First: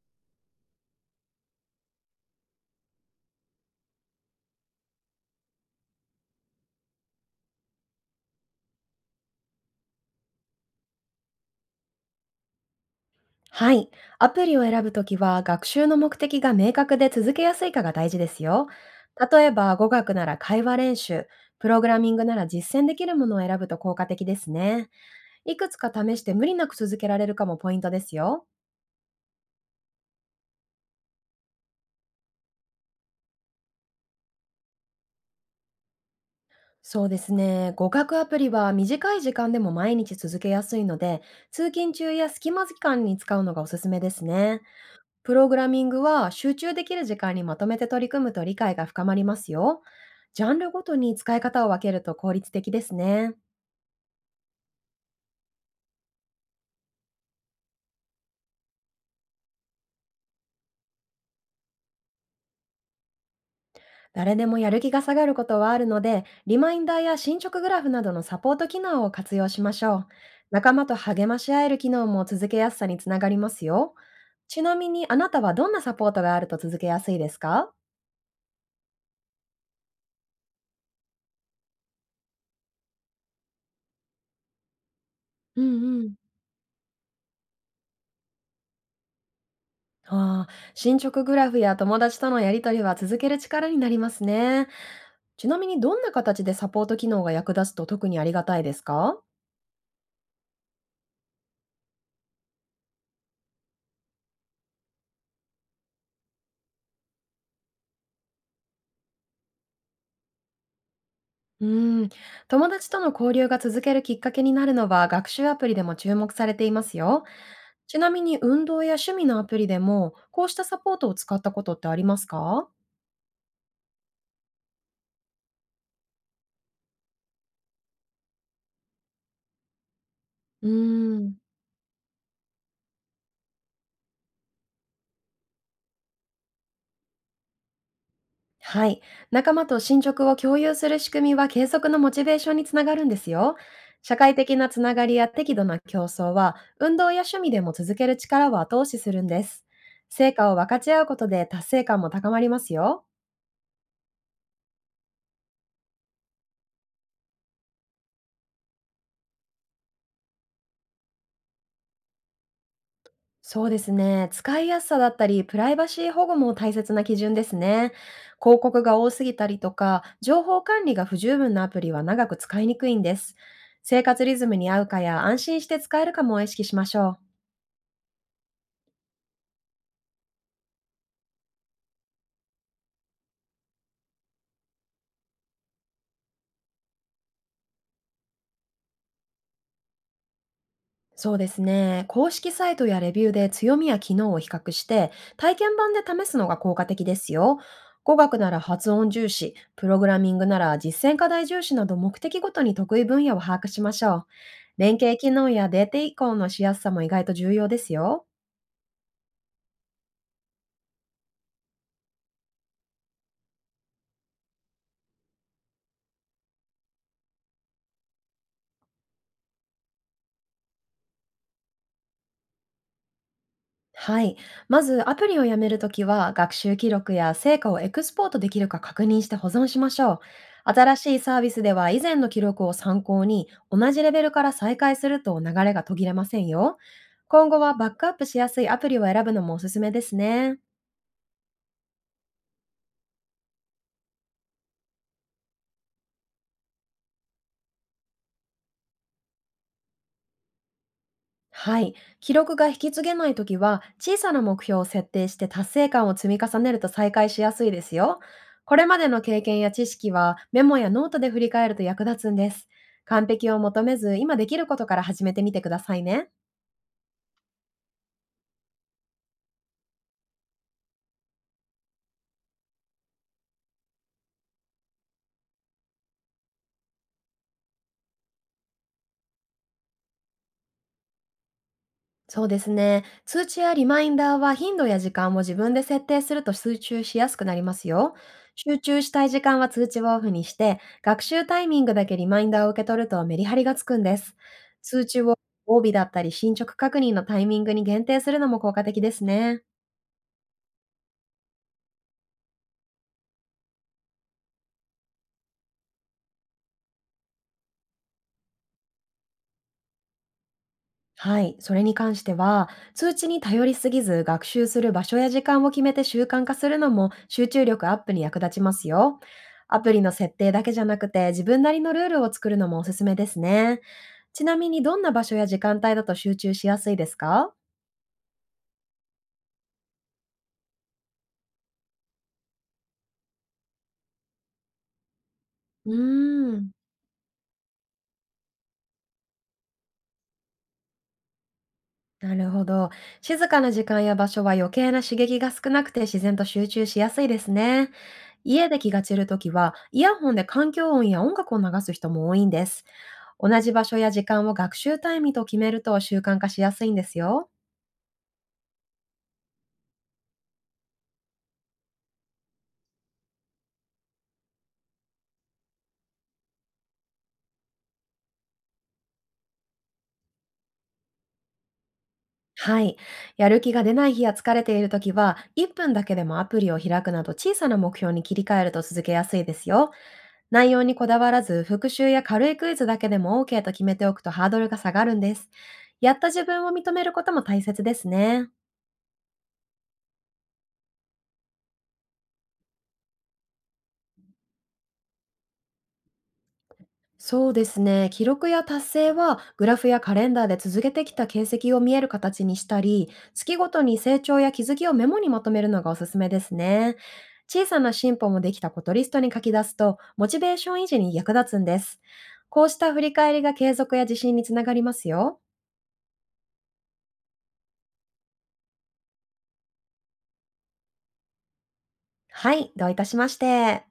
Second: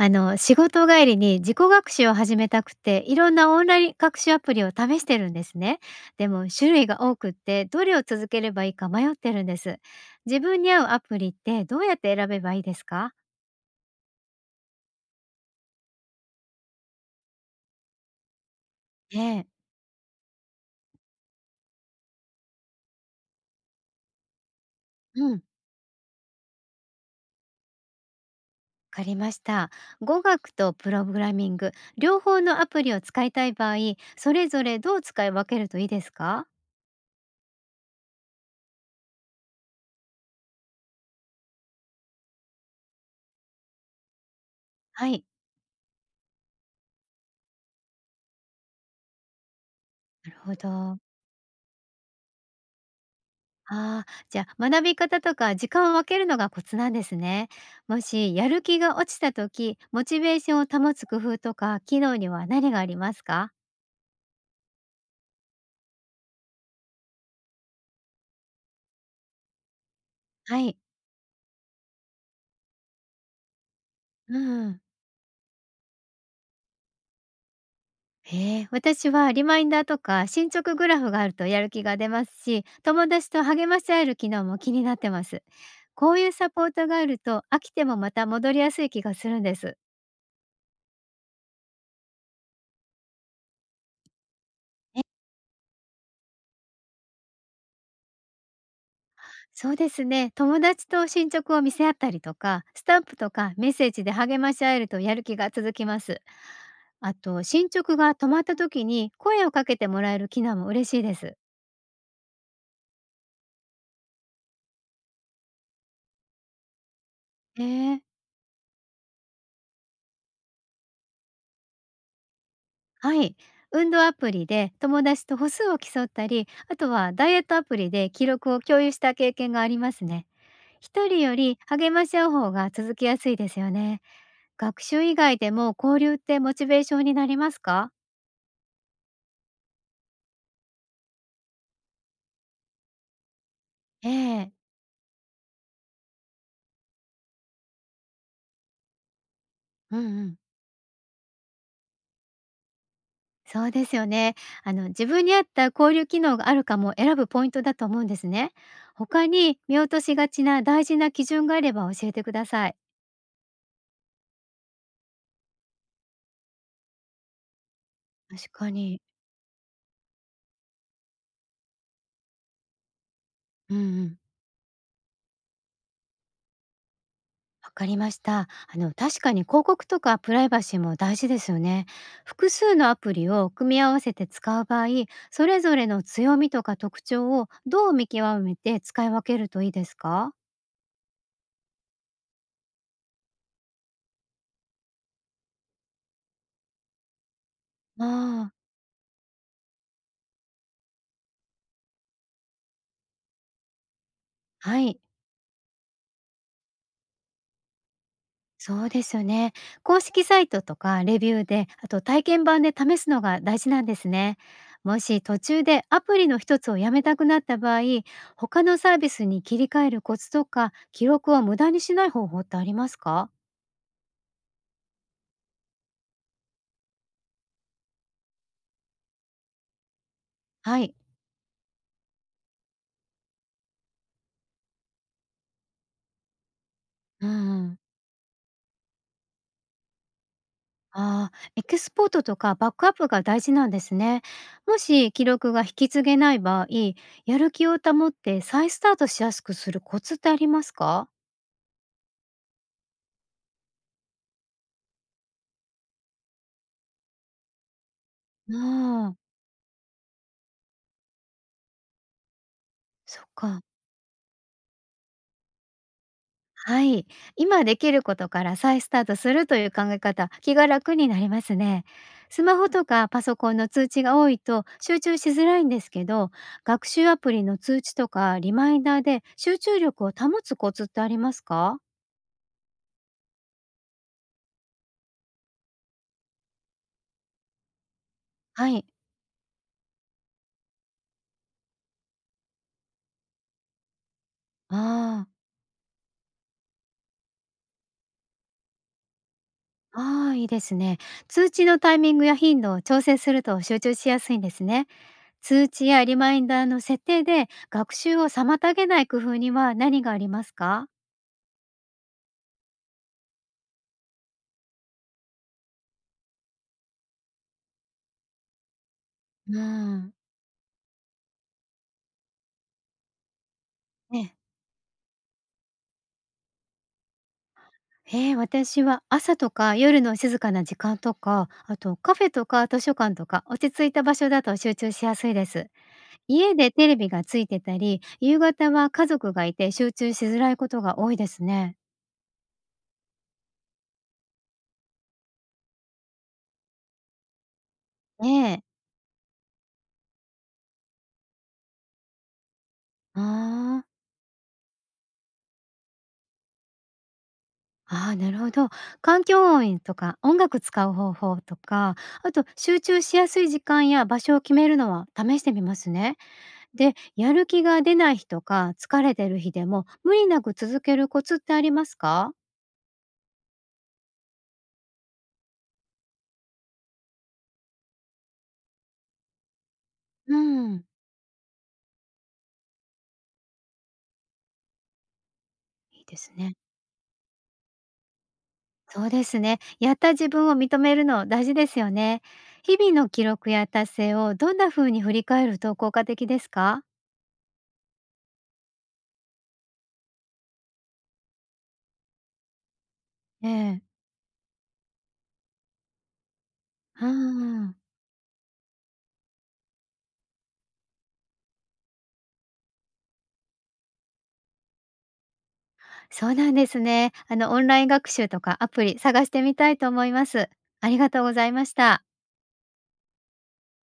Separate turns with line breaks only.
仕事帰りに自己学習を始めたくて、いろんなオンライン学習アプリを試してるんですね。でも種類が多くって、どれを続ければいいか迷ってるんです。自分に合うアプリってどうやって選べばいいですか？
はい。アプリを選ぶときは、学習の目的が明確で続けやすいかが大事ですよ。
え
例
え。
えば、語学なら会話練習、プログラミングなら実践できるものを選ぶと効果的ですね。
うん。
いくつか試して無理なく続けられるかもポイントですよ。
わかりました。語学とプログラミング、両方のアプリを使いたい場合、それぞれどう使い分けるといいですか？
そうですね。語学アプリは短い時間でも毎日続けやすいので、通勤中や隙間時間に使うのがおすすめですね。
はい。
プログラミングは集中できる時間にまとめて取り組むと理解が深まりますよ。
なる
ジャ
ほ
ンルごと
ど。
に使い方を分けると効率的ですね。
ああ、じゃあ、学び方とか時間を分けるのがコツなんですね。もしやる気が落ちた時、モチベーションを保つ工夫とか機能には何がありますか？
誰でもやる気が下がることはあるので、リマインダーや進捗グラフなどのサポート機能を活用しましょう。
は
仲
い。
間と励まし合える機能も続けやすさにつながりますよ。
う
ちな
ん。
みにあなたはどんなサポートがあると続けやすいですか？
へえ、私はリマインダーとか進捗グラフがあるとやる気が出ますし、友達と励まし合える機能も気になってます。
うんう
こ
ん。
ういうサポートがあると飽きてもまた戻りやすい気がするんです。
ああ、進捗グラフや友達とのやりとりは続ける力になりますね。ちなみにどんな形でサポート機能が役立つと特にありがたいですか？
そうですね。友達と進捗を見せ合ったりとか、スタンプとかメッセージで励まし合えるとやる気が続きます。あと、進捗が止まった時に声をかけてもらえる機能も嬉しいです。
うーん、友達との交流が続けるきっかけになるのは学習アプリでも注目されていますよ。
え
ち
ー、
なみに運動や趣味のアプリでもこうしたサポートを使ったことってありますか？
はい。運動アプリで友達と歩数を競ったり、あとはダイエットアプリで記録を共有した経験がありますね。
うー
一人よ
ん。
り励まし合う方が続きやすいですよね。学習以外でも交流ってモチベーションになりますか？
はい。仲間と進捗を共有する仕組みは継続のモチベーションにつながるんですよ。
え
社会
え。
的なつながりや適度な競争は、運動や趣味でも続ける力を後押しするんです。
うんう
成
ん。
果を分かち合うことで達成感も高まりますよ。
そうですよね。自分に合った交流機能があるかも選ぶポイントだと思うんですね。他に見落としがちな大事な基準があれば教えてください。
そうですね。使いやすさだったり、プライバシー保護も大切な基準ですね。
確
広
か
告が
に。
多すぎたりとか、情報管理が不十分なアプリは長く使いにくいんです。
うん
生
うん。
活リズムに合うかや安心して使えるかも意識しましょう。
わかりました。確かに広告とかプライバシーも大事ですよね。複数のアプリを組み合わせて使う場合、それぞれの強みとか特徴をどう見極めて使い分けるといいですか？
そうですね。公式サイトやレビューで強みや機能を比較して、体験版で試すのが効果的ですよ。語学な
ああ、
ら発音重視、プログラミングなら実践課題重視など目的ごとに得意分野を把握しましょう。
は
連
い。
携機能やデータ移行のしやすさも意外と重要ですよ。
そうですよね。公式サイトとかレビューで、あと体験版で試すのが大事なんですね。もし途中でアプリの一つをやめたくなった場合、他のサービスに切り替えるコツとか、記録を無駄にしない方法ってありますか？
はい。まず、アプリをやめるときは、学習記録や成果をエクスポートできるか確認して保存しましょう。
はい。
新しいサービスでは、以前の記録を参考に、同じレベルから再開すると流れが途切れませんよ。
う
今後は
ん。
バックアップしやすいアプリを選ぶのもおすすめですね。
ああ、エクスポートとかバックアップが大事なんですね。もし記録が引き継げない場合、やる気を保って再スタートしやすくするコツってありますか？
はい。記録が引き継げないときは、小さな目標を設定して達成感を積み重ねると再開しやすいですよ。これまで
ああ、
の経験や知識はメモやノートで振り返ると役立つんです。
そっ
完璧を
か。
求めず、今できることから始めてみてくださいね。
はい。今できることから再スタートするという考え方、気が楽になりますね。スマホとかパソコンの通知が多いと集中しづらいんですけど、学習アプリの通知とかリマインダーで集中力を保つコツってありますか？
そうですね。通知やリマインダーは頻度や時間を自分で設定すると集中しやすくなりますよ。
は
集
い。
中したい時間は通知をオフにして、学習タイミングだけリマインダーを受け取るとメリハリがつくんです。通知
あ
を帯だったり進捗確認のタイミングに限定するのも効果的ですね。
あ、ああ、いいですね。通知のタイミングや頻度を調整すると集中しやすいんですね。通知やリマインダーの設定で学習を妨げない工夫には何がありますか？
はい、それに関しては、通知に頼りすぎず学習する場所や時間を決めて習慣化するのも集中力アップに役立ちますよ。
う
アプリの
ん。
設定だけじゃなくて自分なりのルールを作るのもおすすめですね。
ね
ちなみにどんな場所や時間帯だと集中しやすいですか？
ええ、私は朝とか夜の静かな時間とか、あとカフェとか図書館とか、落ち着いた場所だと集中しやすいです。
う
家
ーん、
でテレビがついてたり、夕方は家族がいて集中しづらいことが多いですね。
なるほど。静かな時間や場所は余計な刺激が少なくて自然と集中しやすいですね。
ええ。
家で気が散るときは、イヤホンで環境音や音楽を流す人も多いんです。同じ
あ
場所
あ。
や時間を学習タイムと決めると習慣化しやすいんですよ。
ああ、なるほど。環境音とか音楽使う方法とか、あと集中しやすい時間や場所を決めるのは試してみますね。で、やる気が出ない日とか疲れてる日でも無理なく続けるコツってありますか？
はい。やる気が出ない日や疲れている時は、1分だけでもアプリを開くなど小さな目標に切り替えると続けやすいですよ。
う
内容
ん、
にこだわらず、復習や軽いクイズだけでも OK と決めておくとハードルが下がるんです。
いい
や
で
った
す
自
ね。
分を認めることも大切ですね。
そうですね。やった自分を認めるの大事ですよね。日々の記録や達成をどんな風に振り返ると効果的ですか？
そうですね。記録や達成はグラフやカレンダーで続けてきた形跡を見える形にしたり、
え
月ごと
え。
に成長や気づきをメモにまとめるのがおすすめですね。
う
小
ん、
さな進歩もできたことリストに書き出すと、モチベーション維持に役立つんです。こうした振り返りが継続や自信につながりますよ。
そうなんですね。オンライン学習とかアプリ探してみたいと思います。ありがとうございました。
はい、どういたしまして。